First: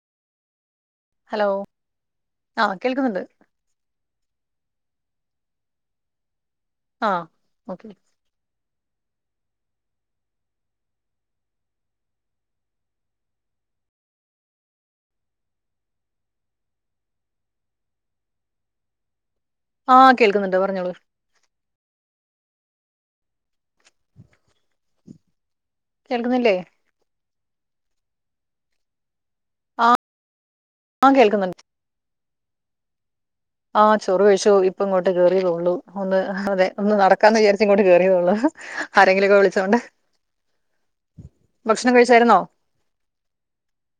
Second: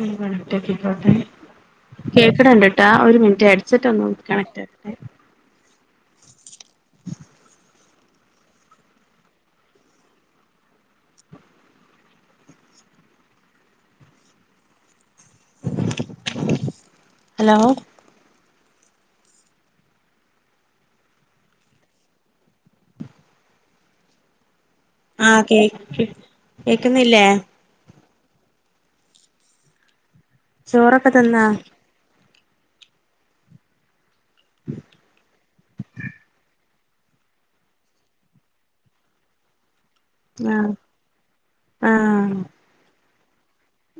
ഉം കണക്റ്റ് ആക്കിക്കോട്ടെ ഹലോ കേക്ക്ണ് ആഹ് ഇണ്ട്ട്ടാ ഒരു കേൾക്കുന്നുണ്ട് മിനിറ്റ് ഹെഡ്സെറ്റ് ഒന്ന് കണക്റ്റ് ആ ഏഹ് ആഹ് ഓക്കെ ഹലോ ആഹ് കേൾക്ക്ന്നുണ്ട് പറഞ്ഞോളൂ ആഹ് കേ കേൾക്ക്ന്നില്ലേ? ക്ക്ന്നില്ലേ? ചോറൊക്കെ ആഹ് തിന്നാ? കേൾക്കുന്നുണ്ട് ആഹ് ചോറു കഴിച്ചു ഇപ്പ ഇങ്ങോട്ട് കേറിയള്ളൂ ഒന്ന് അതെ ഒന്ന് നടക്കാന്ന് വിചാരിച്ച് ഇങ്ങോട്ട് കേറിയള്ളൂ ആരെങ്കിലൊക്കെ വിളിച്ചോണ്ട് ആഹ് ഭക്ഷണം ആഹ് കഴിച്ചായിരുന്നോ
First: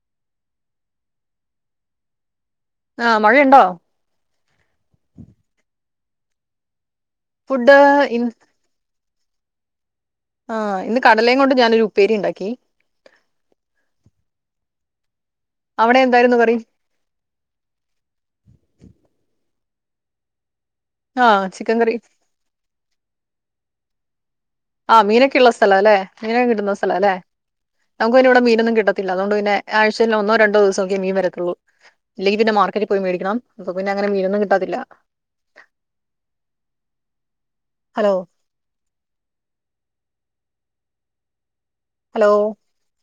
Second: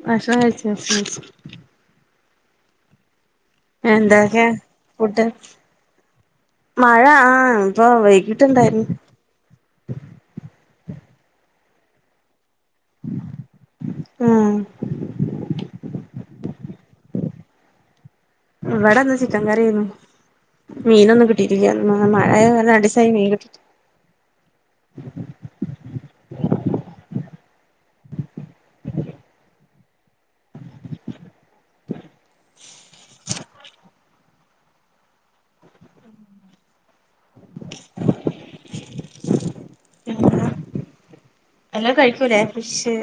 ഭക്ഷണം കഴിച്ചോ ഉം ആഹ് മഴയണ്ടോ? എന്തക്കെ ഫുഡ്‌ മഴ ആഹ് ആഹ് ഫുഡ് ഇപ്പ ഇ വൈകിട്ട് ഇണ്ടായിരുന്നു ആഹ് ഇന്ന് കടലേം കൊണ്ട് ഞാനൊരു ഉപ്പേരി ഇണ്ടാക്കി ആഹ് അവിടെ എന്തായിരുന്നു കറി? ഇവിടെന്ന് ചിക്കൻ കറി ആയ്ന്നു മീനൊന്നും ആഹ് കിട്ടീറ്റില്ല ചിക്കൻ കറി ഇന്ന് അഹ് വ്അ രണ്ടീസായി മീൻ കിട്ടിറ്റ്. ആഹ് മീനൊക്കെള്ള സ്ഥലാലെ മീനൊക്കെ കിട്ടുന്ന സ്ഥലാലെ. ഞങ്ങക്ക് പിന്നെവ്ടെ മീനൊന്നും കിട്ടത്തില്ല അതോണ്ട് പിന്നെ ആഴ്ചയിൽ ഒന്നോ രണ്ടോ ദിവസൊക്കെ മീൻ വരത്തൊള്ളൂ. ഇല്ലങ്കിപ്പിന്നെ മാർക്കറ്റിപ്പോയി മേടിക്കണം അപ്പൊ പിന്നെ മീനൊന്നും കിട്ടാതില്ല. ഹലോ. [unintelligible] എല്ലാം ഹലോ കഴിക്കുലെ ഫിഷ്..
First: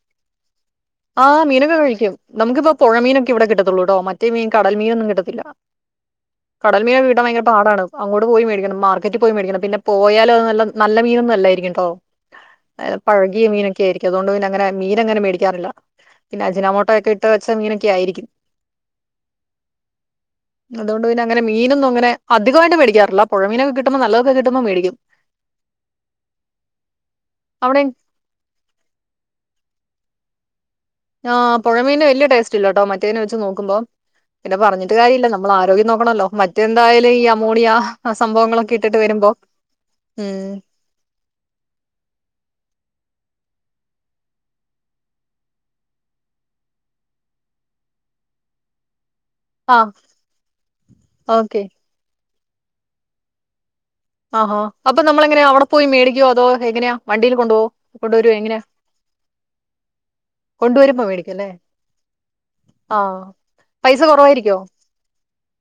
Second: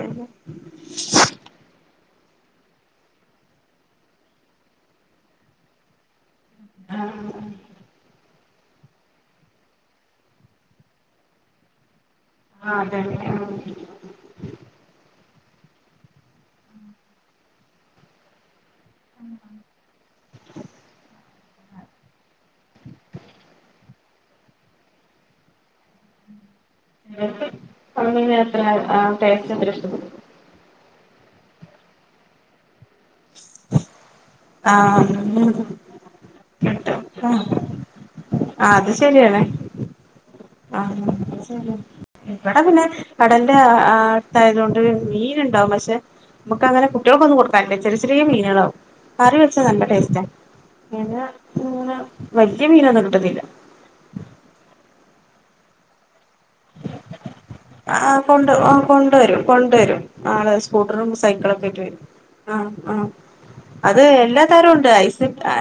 ആഹ് മീനൊക്കെ കഴിക്കും നമുക്ക്‌പ്പം പൊഴമീനൊക്കെവിടെ കിട്ടാത്തൊള്ളൂ മറ്റേ മീൻ കടൽമീനൊന്നും കിട്ടത്തില്ല. കടൽമീനൊക്കെ കിട്ടാൻ ഭയങ്കര പാടാണ്. അങ്ങോട്ട് പോയി മേടിക്കണം മാർക്കറ്റ്പോയി മേടിക്കണം പോയാലും അത് നല്ല നല്ലമീനൊന്നും അല്ലായിര്ക്കും ട്ടൊ. അഹ് പഴകിയ മീനൊക്കെര്ക്കും അതോണ്ട് തന്നെ അങ്ങനെ മീനങ്ങനെ മേടിക്കാറില്ല. പിന്ന അജ്നാമോട്ടയോക്കെയിട്ട് വെച്ച മീനൊക്കെയായിരിക്കും. അതോണ്ട് പിന്നാങ്ങനെ മീനൊന്നും ങ്ങനെ അധികമായിട്ട് മേടിക്കാറില പൊഴമീനൊക്കെ കിട്ടുമ്പോ നല്ലതൊക്ക കിട്ടുമ്പോ വേടിക്കും. അവിടെ അമ്മീനത്ര ആ ട്ടെഷ്റ്റത്രെഷ്ട്ടാ.. ആ പൊഴമീൻ വല്യട്ടെസ്റ്റില്ലാട്ടോ മറ്റേനവെച്ച് നോക്കുമ്പോ. പിന്നെ പറഞ്ഞിട്ട് കാര്യല്ല്യ നമ്മള് ആഹ് ആരോഗ്യം നോക്കാനല്ലോ മറ്റേന്തായാലും ഈ ആഹ് അമോണിയാ ഹ് അ സാമ്പാവങ്ങളൊക്കെ ഇട്ടിട്ട് വരുമ്പോ. ഉം [unintelligible] ഇവടെ പിന്നെ കടൽന്റ അആ അട് ത്തയ്തോണ്ട് മീനുണ്ടാകും പക്ഷെ. നമ്മക്കങ്ങനെ കുട്ടികൾക്കൊന്നും കൊടക്കാൻ പറ്റൂല ചെറിചെറിയെ മീനാളാകും. കറി വെച്ചാ ആഹ് നല്ലടെസ്റ്റ പിന്നെ ഓക്കെ ങ്ങനെ വല്യമീനൊന്നും കിട്ടത്തില്ല. അഹാ അപ്പംനമ്മളെങ്ങനെയാ അവടെപ്പോയി മെഡിക്ക്യോ അതോ എങ്ങനെയാ വണ്ടീൽകൊണ്ടുപോ.. ആ കൊണ്ട് കൊണ്ട് വരും കൊണ്ട് വരും ആഹ് കൊണ്ടുവരുമ്പോ സ്കൂറ്ററും മേടിക്കും അല്ലേ സൈകളൊക്കൈറ്റ് വരും. അ അ ആഹ് പൈസ അത് കുറവായിരിക്കോ എല്ലാത്തരുംണ്ട് ഐസ്‌ടട്ടാ..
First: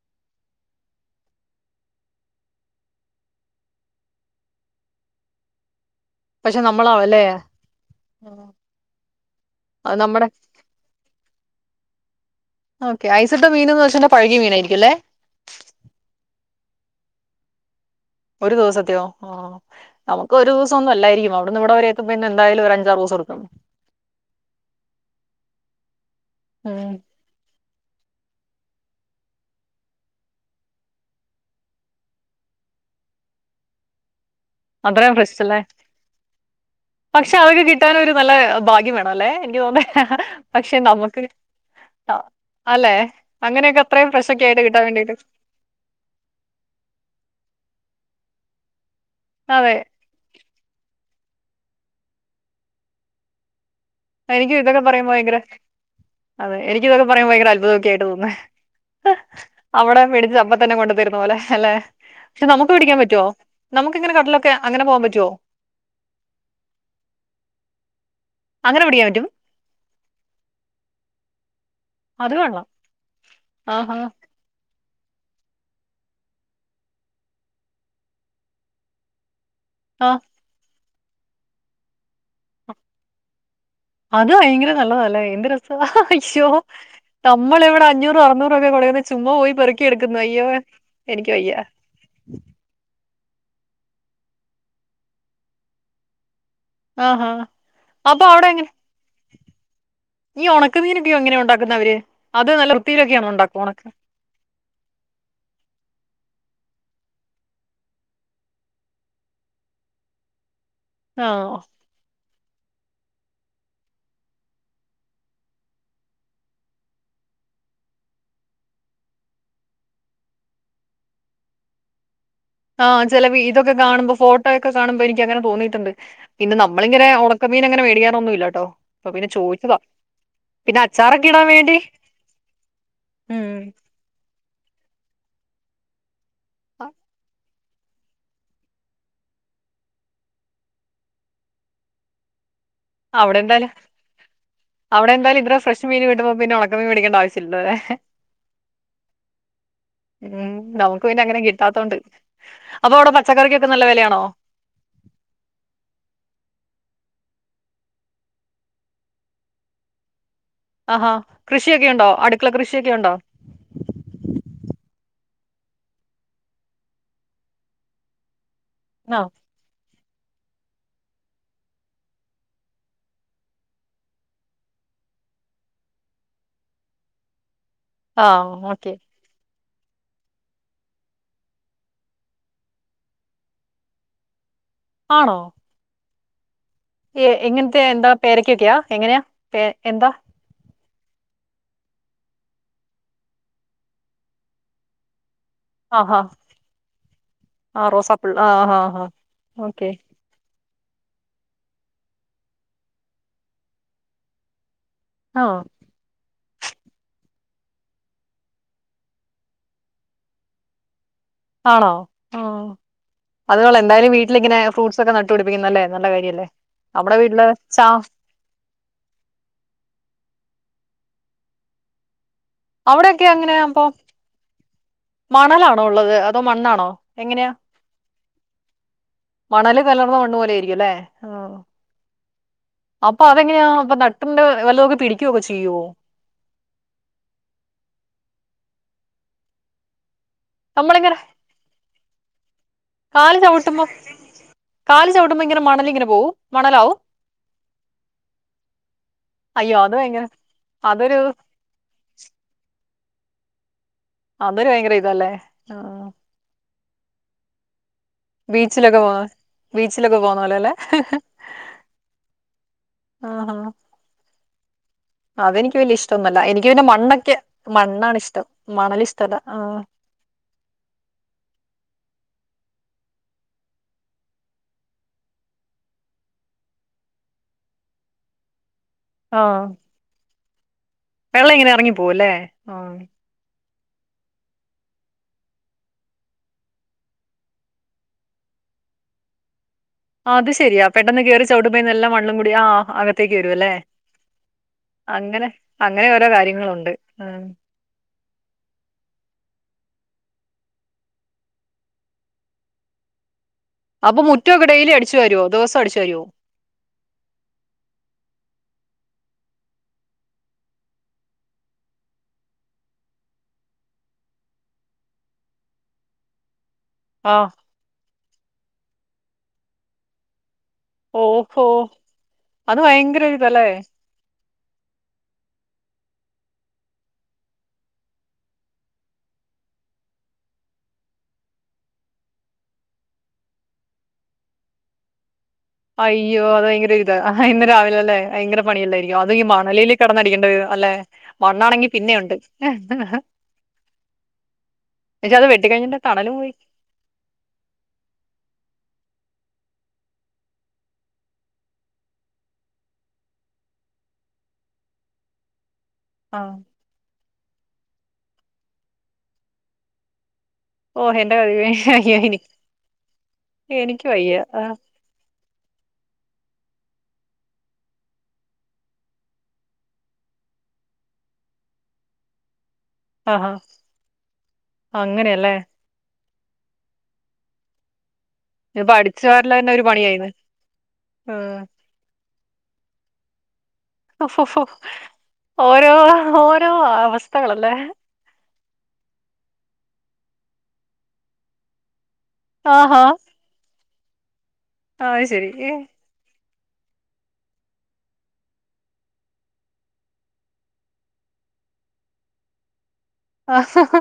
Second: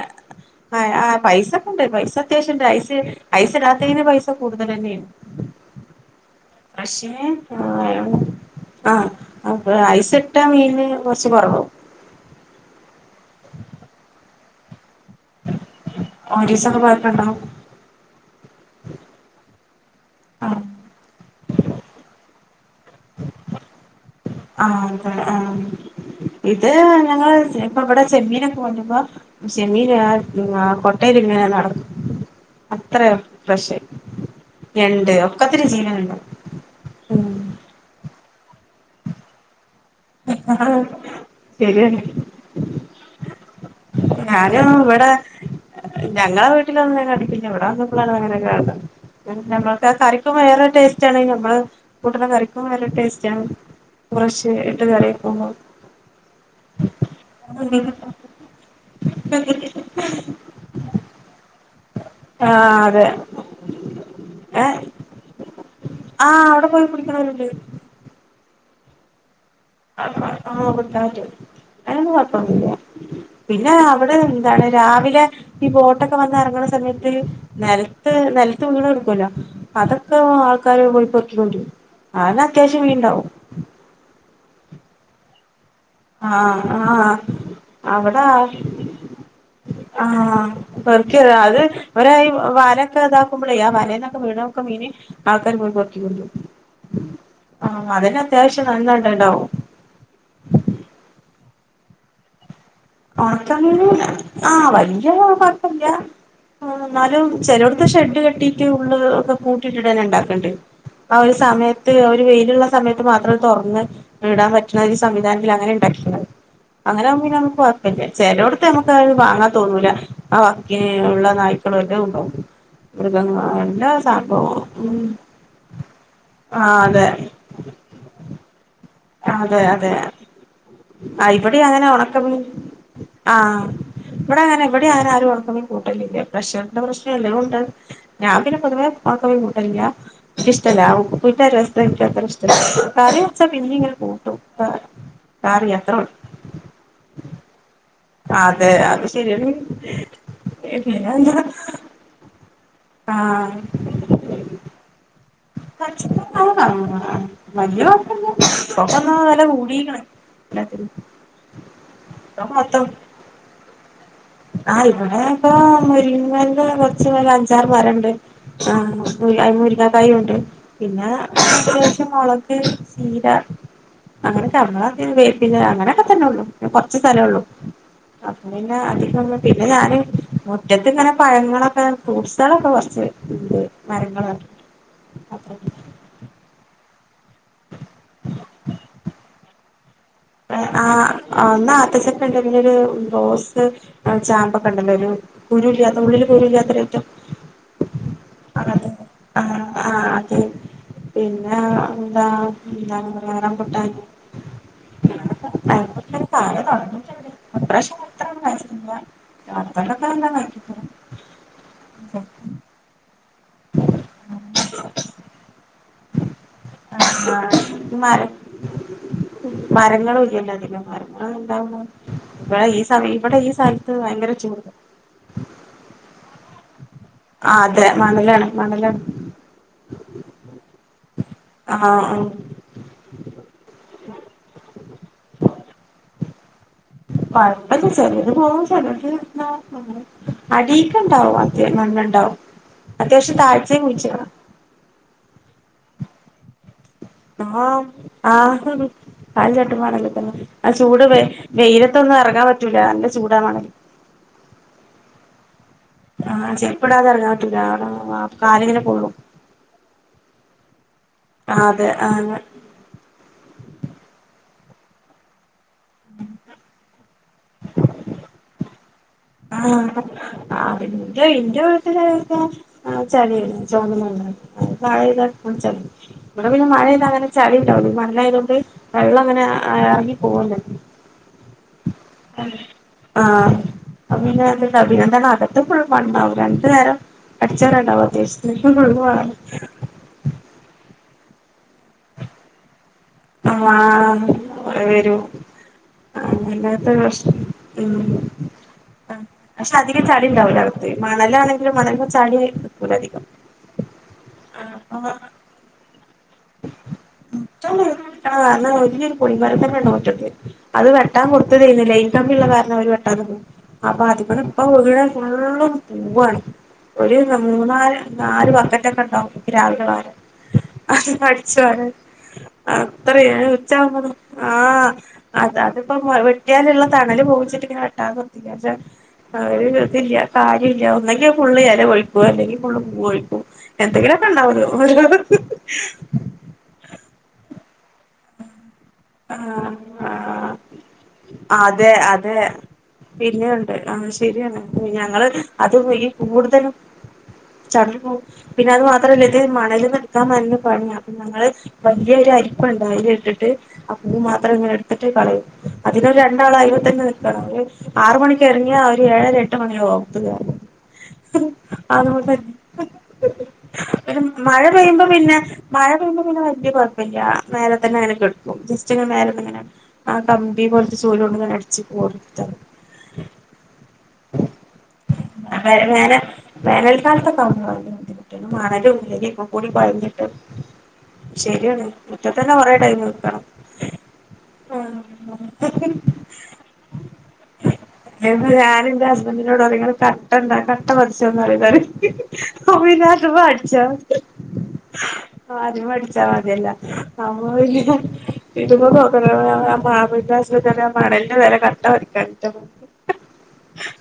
ഹേ പൈസൊക്കെണ്ട് പൈസത്യാവശ്യണ്ട് ഐസ് ഐസിടാത്തീൻ പൈസ കൂടുതലെ ന്നേണ്. പക്ഷെ പക്ഷേ നമ്മളാവല്ലേ ആഹ് ആ, ആഹ് അത് ഐസിട്ടമീൻ. കൊർച് കൊറവ്. ഒക്കെ ഐസ്‌ട്ടമീനുന്നുവെച്ച പഴകിയ മീനായിരിക്കും ലെ. ഒരീസൊക്കെ പഴക്കണ്ടാകും. ഒരു ദിവസത്തെയോ ആ നമുക്ക് ഒര് ആഹ് ദിവസന്നല്ലാര്ക്കും അവടുന്ന് ഇവിടംവരെ എത്തുമ്പയെ ഇതെന്തയാലും ഒര് അഞ്ചാറ് ദിവസേടുക്കും. ആഹ് ആഹ് ഇത് ഉം ഞങ്ങള്വ്ട്ത്യ. പ്പം വടെ ചെമ്മീനൊക്കെ കൊണ്ടരുമ്പോ ചെമ്മീന് ആ കൊട്ടെലിങ്ങ്നെ നടക്ക. അത്രയും ഫ്രഷായിരിക്കും ഞണ്ട് അത്രയും ഫ്രഷ് അല്ലേ ഒക്കത്തിനും ജീവനുണ്ടാകും. പക്ഷെ അതൊക്കെ കിട്ടാൻ ഒര് നല്ല ഭാഗ്യം വേണംലെ ൻക് തോന്നണേ. ആ പക്ഷെ നമുക്ക് ശരിയാണ് ത അല്ലെ. അങ്ങനെയൊക്കെ അത്രയും ഫ്രഷ് ഒക്കെ ആയിട്ട് ഞാനും കിട്ടാൻ വടെ. വേണ്ടിട്ട് ഞങ്ങളുടെ വീട്ടിലൊന്നും ങ്ങനെ അടുപ്പിക്ക് അതെ [unintelligible] പ്പം വേറൊര് ട്ടെസ്റ്റാണൈന് ഞമ്മള് കൂട്ടുന്നകറിക്കും നല്ല ട്ടെസ്റ്റാണ്. എനിക്ക് ഇതൊക്കെപറയുമ്പോ ഭയങ്കര അതെ എനിക്ക് ഇതൊക്കെ പറയുമ്പോ ഭയങ്കര അത്ഭുതംക്കെ ആയിട്ടാ തോന്നുന്നേ. ഹ് അവിടെ പിടിച്ച് അപ്പതന്നെ കൊണ്ട്തരുന്ന പോലെ ല്ലേ. ക്ഷേ ആ നമുക്ക് പിടിക്കാൻ അതെ പറ്റോ നമുക്കങ്ങനെ കടലിലൊക്കെ അങ്ങനെ പോകാൻ പറ്റോ. ആഹ് അവിടെപ്പോയി പിടിക്കുന്നവരുണ്ട്. അങ്ങനെ പിടിക്കാൻ പറ്റും. ആ അ പിടിക്കാൻ പറ്റും അതിനൊന്നും അത് കൊള്ളാം. കൊയ്പോന്നൂല്യ പിന്നെ ആഹാ! അവ്ടെ. താണ് രാവിലെ. ഈ ബോട്ടൊക്കെ വന്ന് എറങ്ങണ സമയത്ത് നെലത് നെല്ത് വീണെടുക്കൊല്ലോ. ആ അതൊക്കെ ആൾകാര് നുള്ളിപ്പർകി കൊണ്ടരും അതന്നെ അത്യാവശ്യം മീണ്ടാകും. അത് ഭയങ്കര നല്ലതല്ലേ എന്ത് രസ അയ്യോ ആഹ് ആഹ് നമ്മൾ എവിടെ അഞ്ഞൂറ് അവിടെ അറുന്നൂറക്കെ കൊടുക്കുന്ന ചുമ്മാ പോയി പെറുക്കിയെടുക്കുന്നു അയ്യോ അയ്യോ വർക്കറ അതെ ഒ വലയ ഒക്കെ ഇതാക്കുമ്പോഴേ ആ വലന്നൊക്കെ വീണൊക്കെ മീനെ ആൾക്കാർ മുൻപക്കുള്ളു ആഹാ! ആഹ് അതെന്നെ അത്യാവശ്യം നന്നണ്ടണ്ടാവും നീ ഉണക്കുന്നീനൊക്കെയോ എങ്ങനെയ ഉണ്ടാക്കുന്ന അവര് അത് നല്ല വൃത്തിയിലൊക്കെയണ ഒണക്ക ഉണ്ടാക്കും ഉണക്ക മീന് ആഹ് വല്ല്യ കൊഴപ്പില്ല ആ എന്നാലും ചെലോടത്തെ ഷെഡ് കട്ടീട്ട് ഉള്ള് ഒക്കെ കൂട്ടിട്ടിടാനെ ഇണ്ടാക്കണ്ട് അവ ഒരു ആ. സമയ ത്ത് അവര് വെയിലുള്ള സമയത്ത് മാത്രം തുറന്ന് ഇടാൻ പറ്റുന്ന ഒരു സംവിധാനത്തി അങ്ങനെ ഉണ്ടാക്കുന്നത് അങ്ങനെ ആമ്പോ പിന്നെ നമ്മക്ക് പിന്നെ ചെലോടത്ത് നമുക്ക്ത് വാങ്ങാൻ തോന്നൂല ആ വാക്ക ഉള്ള നായ്ക്കളും എല്ലാം ഉണ്ടാവും ആഹ് ചില മൃഗങ്ങള് ഇതൊക്കെ എല്ലാ കാണുമ്പോ ഫോട്ടോ സംഭവവും ഒക്കെ ഉം കാണുമ്പൊ എനിക്ക് അങ്ങനെ തോന്നിട്ടുണ്ട് പിന്നെ ആഹ് നമ്മളിങ്ങനെ അതെ ചെമ്മീനങ്ങനെ മേടിക്കാറുന്നില്ലട്ടോ അതെ അതെ ആ അച്ചാറൊക്കെ ഇടാൻ ഇവിടെ വേണ്ടി അങ്ങനെ ഉണക്ക മീൻ ഉം ആഹ ഇവിടെ അങ്ങനെ ഇവിടെ ആരും ആരും ഒണക്ക മീൻ കൂട്ടലില്ല പ്രഷറിന്റെ അ- പ്രശ്നം ഇല്ലൊണ്ട് ഞാൻ പിന്നെ പൊതുവേ ഒണക്ക മീൻ കൂട്ടലില്ല ഇന്കി ഇഷ്ടല്ല ആ ഉപ്പിന്റ രസം ഇന്കി അത്ര ഇഷ്ടല്ല കറി അവിടെ വെച്ചാ എന്തായാലും പിന്നിം ഇങ്ങനേം കൂട്ടും അവിടെ എന്തായാലും ഇത്ര കറി ഫ്രഷ് അത്ര മീൻ ഉള്ളു കിട്ടുമ്പോ പിന്നെ ഉണക്കമീ മേടിക്കണ്ട ആവശ്യം ഇല്ലല്ലേ അതെ അത് ശെരിയാണ് ഉം നമുക്ക് പിന്നെ അങ്ങനെ കിട്ടാത്തൊണ്ട് അപ്പൊ അവിടെ ആഹ് പച്ചക്കറിക്കൊക്കെ നല്ല വിലയാണോ [unintelligible] വലിയ കുഴപ്പല്ല ഇപ്പൊക്കന്നാ വെല കൂടിക്ക്ണ് ആഹാ കൃഷിയൊക്കെ ഉണ്ടോ ഇപ്പൊ അടുക്കള കൃഷിയൊക്കെ ഉണ്ടോ ആ ഇവിടെ ഇപ്പൊ മുരിങ്ങല് കൊറച്ച് അഞ്ചാറ് വരണ്ട് ആഹ ആഹ് [unintelligible] കായുംണ്ട് പിന്നെ മുളക് ചീര അങ്ങനെ നമ്മളെ വേപ്പില അങ്ങനെയൊക്കെ തന്നൊള്ളൂ കുറച്ച് സ്ഥലൊള്ളു അത് ആഹ് പിന്നെ ഓക്കെ അധികം പിന്നെ ഞാന് മുറ്റത്ത് ഇങ്ങനെ പഴങ്ങളൊക്കെ ഫ്രൂട്ട്സാളൊക്കെ കുറച്ച് ഇണ്ട് മരങ്ങള ആണോ എങ്ങനത്തെ എന്താ പേരക്കൊക്കെയാ എങ്ങനെയാ പ എന്താ ആ ഒന്ന് ആത്തച്ചക്ക ഉണ്ടെങ്കില ഒരു റോസ് ചാമ്പക്ക ഇണ്ടല്ലോ ഒരു കുരു ഇല്ലാത്ത ആഹാ ഉള്ളില് കുരു ഇല്ലാത്തൊരയിറ്റം ആ റോസാപ്പൂൾ ആഹ് അതെ ആഹ് ആഹ് ആഹ ഓക്കെ ആഹ അതെ പിന്നെ എന്താ എന്താണ് പറയാ റംബൂട്ടാൻ ഓഹ് തന്നിട്ടുണ്ട് [unintelligible] ആണോ ഓ അത് കള എന്തായാലും വീട്ടിലിങ്ങനെ ഫ്രൂട്ട്സ് ഒക്കെ നട്ടുപിടിപ്പിക്കുന്നല്ലേ നല്ല കാര്യല്ലേ ആ നമ്മടെ വീട്ടിലെ മരം മരങ്ങളും ഇല്ലല്ലോ അതികം മരങ്ങള് എന്താവോ ഇവിടെ ഈ സ അവിടെയൊക്കെ ഇവിടെ ഈ അങ്ങനെ അപ്പൊ സ്ഥലത്ത് ഭയങ്കര മണലാണോ ഉള്ളത് അതോ മണ്ണാണോ എങ്ങനെയാ ആ അതെ മണലാണ് മണലാണ് മണല് കലർന്ന മണ്ണ് പോലെയിരിക്കും അല്ലേ ആ ആഹ ആ അപ്പൊ അതെങ്ങനെയാ അപ്പ നട്ടിന്റെ വല്ലതൊക്കെ പിടിക്കൊയൊക്കെ ചെയ്യുവോ കൊഴപ്പ് ഇല്ല്യ ചെലത് പോവും ചെലത് അടീക്ക് നമ്മളിങ്ങനെ ഇണ്ടാവും മണ്ണ്ണ്ടാവും കാല് ചവിട്ടുമ്പോ കാല് ചവിട്ടുമ്പോ ഇങ്ങനെ മണലിങ്ങനെ പോവും മണലാവും ആ ആ കാല് ചട്ട് അയ്യോ അത് മണൽ ഭയങ്കര തന്ന ആ ചൂട് അതൊരു വെയിലത്തൊന്നും ഇറങ്ങാൻ പറ്റൂല നല്ല ചൂടാ മണല് അതൊരു ഭയങ്കര ഇതല്ലേ ആഹ് ചെരുപ്പിടാതെ ഇറങ്ങാൻ പറ്റൂല കാലിങ്ങനെ ബീച്ചിലൊക്കെ പൊള്ളും പോന്ന ബീച്ചിലൊക്കെ പോന്നോലെല്ലെ ആഹ് അതെ ആഹ് ആഹ് അതെനിക്ക് വല്യയ ഇഷ്ട്ടൊന്നല്ല എനിക്ക് പിന്നെ മണ്ണൊക്കെ മണ്ണാണ് ഇഷ്ടം മണല് ഷ് ആഹ് അതന്റെ ഇന്റെ വീട്ട്ലാരോക്കെ ആഹ് ചളിയല്ല ചോന്ന മണ്ണ മഴപെയ്ത ഉം ചളി ഇവടെ പിന്നെ മഴേയ്താതന്നെ ചളിണ്ടാവൂ മണലായതോണ്ട് വെള്ള അങ്ങനെ ആഎറങ്ങി പോവല്ലോ വെള്ള ഇങ്ങനെ അറങ്ങിപ്പോവുല്ലേ ആഹ് ആഹ് അപപിന്നെ ന്ത്ട്ടാ പിന്നന്താന്നാ അകത്തും ഫുള്ളും മണ്ണാവു രണ്ട്നേരം അട്ച്ചോരാണ്ടാവു അത്യാവശ്യത്തിന് ഫുൾ ഫുൾ ഫോണാ ആത് ശരിയാ പെട്ടെന്ന് കേറി ചവ്ട്ടുമ്പേ നെല്ല മണ്ണും കൂടി ആഹ് അക ത്തേക്ക് വരോല്ലേ ആഹ് വരൂ അങ്ങനെ അങ്ങനെ ഓരോ അല്ലാത്ത കാര്യങ്ങളുണ്ട് ഉം ഉം ആഹ് പക്ഷെ അധികം ചളിണ്ടാകുല അകത്ത് മണലാണെങ്കിലും മണൽമെ ചളി നിക്കൂല അധികം അപ്പൊ മുറ്റൊക്കെ ഡൈലി അടിച്ച് വാരോ ദിവസം അടിച്ച് വാരോ മുറ്റന്നുല്യ ആഹ് ന്നവല്യരു പുളി മരം തന്നെണ്ട് മുറ്റത്ത് അത് വെട്ടാൻ കൊട്ത്തതേന്ന് ലൈൻ കമ്പിള്ള കാര്ണം അവര് വെട്ടാനി അപ്പൊ അതിപ്പന്ന് പ്പവീഴ ഫുള്ളും പുവ്വാണ് ഒരു ആഹ്. ന്നമൂന്നാല് നാല് ബക്കറ്റ ക്കണ്ടാവും രാവ് ലെ വാരാ ഓഹോ! അട്ച്ചോരാൻ അത് ഭയങ്കര അത്രയേൺ ഒരിതല്ലേ? ച്ചാമ്പോത്തി ആഹ് അതാണ്പ്പോ മഴവെട്ട്യാല്ള്ള തണല് പോവുച്ചിട്ടിങ്ങനെ വെട്ടാത നിർത്തിക്യ പക്ഷെ അതോണ്ട് പിന്നെ നിർതില്ല്യ കാര്യല്ല ഒന്നെങ്കി ഫുള്ള് എല ഒഴിപ്പോ അല്ലെങ്കി ഫുള്ളും പൂവൊഴിപ്പോ എന്തെങ്കിലൊക്കെ ണ്ടാവൊല്ലോ അയ്യോ അത് ഭയങ്കര ഇതാ ഇന്ന് രാവിലെല്ലേ അയ്ങ്കര പണിയല്ലായി അയ്യോ അത് ഈ ആഹ് മണലില് കെടന്നടിക്കേണ്ട ആഹ് വരും അല്ലെ മണ്ണാണെങ്കി അതെ അതെ പിന്നെയുണ്ട് പിന്നെയുണ്ട് ആഹ് ശരിയാണ് ഞങ്ങള് പക്ഷെ അത് വെട്ടിക്കഴിഞ്ഞിട്ട് തണലും പോയി. പീകൂടുതലും ചളി പിന്നെ അത് മാത്രല്ല ഇത് മണല്ന്ന്ട്ക്കാം നല്ല പണിയ അപ്പ ഞങ്ങള് വല്യയര് അരിപ്പണ്ട് ഐലിട്ട്ട്ട് ആഹ് പൂ മാത്രം ഇങ്ങനെട്ത്തിട്ട് കളയും ആഹ്. അതിനൊരണ്ടാളയ്മതന്നെ നി ങ്ങ്യേണോങ്ങേ ആറുമണിക്ക് എർങ്ങ്യാ ഒര് ഏഴ്ര എട്ട് മണിയാകും ഒത്തുകേ ഓഹ് എന്റെ ദൈവമേ! അയ്യോ എനി അതോണ്ടൻ എനിക്ക് വയ്യ. മഴ ആഹ്. പെയ്യുമ്പോ പിന്നെ മഴപെയ്യുമ്പോ പിന്നെ വല്ല്യ കൊഴപ്പല്യാ മേലെതന്നെ കട് ജസ്റ്റ് ഇങ്ങനെ മേലന്ന്ങ്ങനെ ആകമ്പി പോൽത്ത ചൂലൊണ്ട്ങ്ങനെ അടിച്ച് കോരിട്ത്താ ആഹാ അങ്ങനെയല്ലേ വേന വേനൽക്കാൽത്തൊക്കവ്ട്ന്നാ ഇതിപ്പോ മണലും അടിച്ചു തര്യായ്പോം വാരല് പൊടി തന്നെ ഒരു പണിയായിന്ന്. പഴഞ്ഞിട്ടും ശര്യാണ് മുറ്റതന്നെ കൊറെ ടൈം വക്കണം ഫോ ഫോ ഫോ ഓരോ ഓരോ അവസ്ഥകളല്ലേ ഇര്ന്നഞാനിന്റെ ഹസ്ബൻറ്റിനോട് പറയും ഇങ്ങള് കട്ടന്താ കട്ട പതിച്ചോന്ന് പറയുംന്നോട് ആഹാ ആപിന്നെ അജബ അടിച്ചാ അത് ശരി ആഹ് അതിമ്മേ അടിച്ചമത്യല്ലാ അപ്പോ പിന്നെ ഇട്മ്പ നോക്കണെലോ [unintelligible] മണൽന്റെ വെലേ കട്ട പതിക്കാൻറ്റാ ആഹ്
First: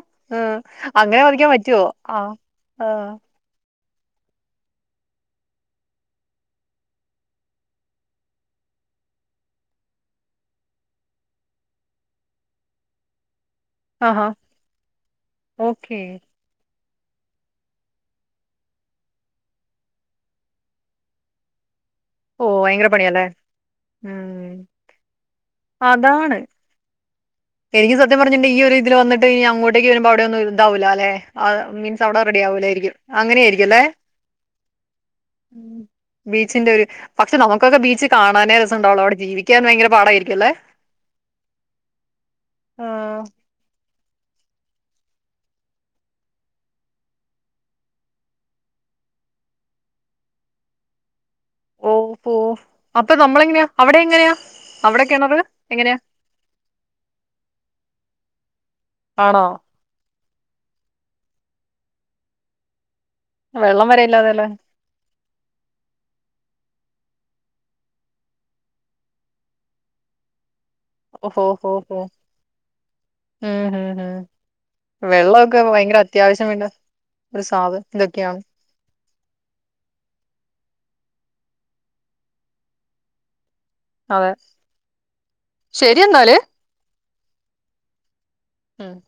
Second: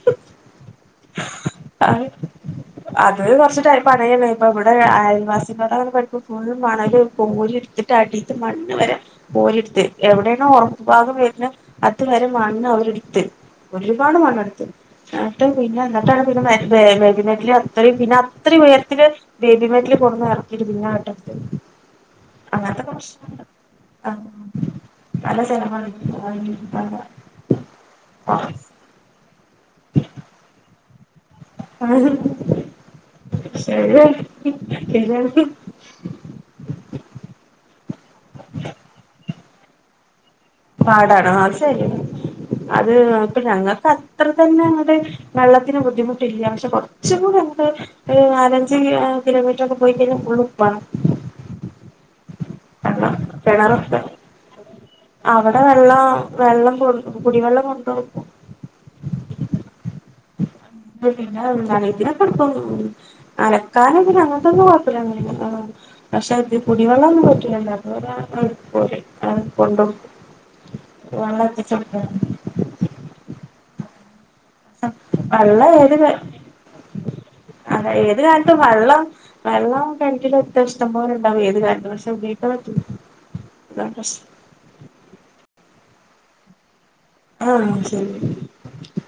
അങ്ങനെ മതിക്കാൻ പറ്റോ ആഹ് ആഹ് ഒരു വർഷേറ്റാ പറയേണ് ഇപ്പബടെ അയൽവാസികത പടിപ്പ് ഫുള്ളും മണലും കോരി ട്ത്തിട്ടടീത്തെ മണ്ണ് വരെ കോരിട്ത്ത് എവിടെണോ ഒറപ്പു ഭാഗം വര്ന് അത് വരെ മണ്ണ് അവരെട്ത്ത് ഒരുപാട് ആഹാ മണ്ണെട്ത്ത് ഏട്ടം പിന്നെ ഓക്കെ ന്ന്ട്ടാണ് പിന്നെ [unintelligible] അത്രയും പിന്നെ അത്രയും ഉയരത്തിൽ ബേബി [unintelligible] പിന്നെ ഓ ഭയങ്കര അങ്ങനത്തെക്കെ പണിയാല്ലേ പ്രശ്നം ഉണ്ട് ആഹ് ഉം നല്ല അതാണ് [unintelligible] എനിക്ക് സത്യം പറഞ്ഞിട്ട് ഈ ഒരു ഇതില് വന്നിട്ട് ഇനി അങ്ങോട്ടേക്ക് വരുമ്പോ അവിടെ ഒന്നും ഇതാവുല്ലല്ലേ ആഹ് മീൻസ് അവിടെ റെഡി ആവുലായിരിക്കും അങ്ങനെയായിരിക്കുല്ലേ ശരിയാണ് ബീച്ചിന്റെ ഒരു പക്ഷെ നമുക്കൊക്കെ ബീച്ച് കാണാനേ രസം ഉണ്ടാവുള്ള് അവിടെ ജീവിക്കാൻ ഭയങ്കര പാടായിരിക്കു അല്ലേ പാടാണ് അത് ശരി അത് ആഹ് ഇപ്പ ഞങ്ങക്ക അത്ര തന്നെ അങ്ങട്ട് വെള്ളത്തിന് ബുദ്ധിമുട്ടില്ല പക്ഷെ കുറച്ച്കൂടിണ്ട് ഒരു നാലഞ്ച്കിലോമീറ്ററൊക്കെ പോയി കഴിഞ്ഞ ഫുള്ള് ഉപ്പാണ് പോ അപ്പൊ വെള്ളം നമ്മളെങ്ങനെയാ കിണറൊക്കെ അവിടെങ്ങനെയാ അവിടെക്കിണറ് അവിടെ എങ്ങനെയാ വെള്ളം വെള്ളം കൊണ്ട കുടിവെള്ളം കൊണ്ട് പോകും ആണോ ഇത് പിന്നെ [unintelligible] വെള്ളം അലക്കാനും വരെ [unintelligible] [unintelligible] ഇല്ലാതെല്ലേ ആഹ് പക്ഷെ അത് കുടിവെള്ളം ഒന്നും പറ്റൂലല്ലോ അതു കോരും ഓഹോ [unintelligible] [unintelligible] ആഹ് ആഹ് ആഹ് വെള്ളൊക്കെ വെള്ളം ഏത് ഭയങ്കര അത്യാവശ്യം വേണ്ട ഒരു അത ഏത് സാധനം [unintelligible] കാലത്തും വെള്ളം വെള്ളം കിണറ്റിലൊക്കെ ഇഷ്ടം പോല ഉണ്ടാവും ഏത് കാലത്തും പക്ഷേ വീട്ട് ഉപയോഗിക്കാൻ അതാണ് പ്രശ്നം അതെ ശരി എന്നാല് ആഹ് ശരി ഉം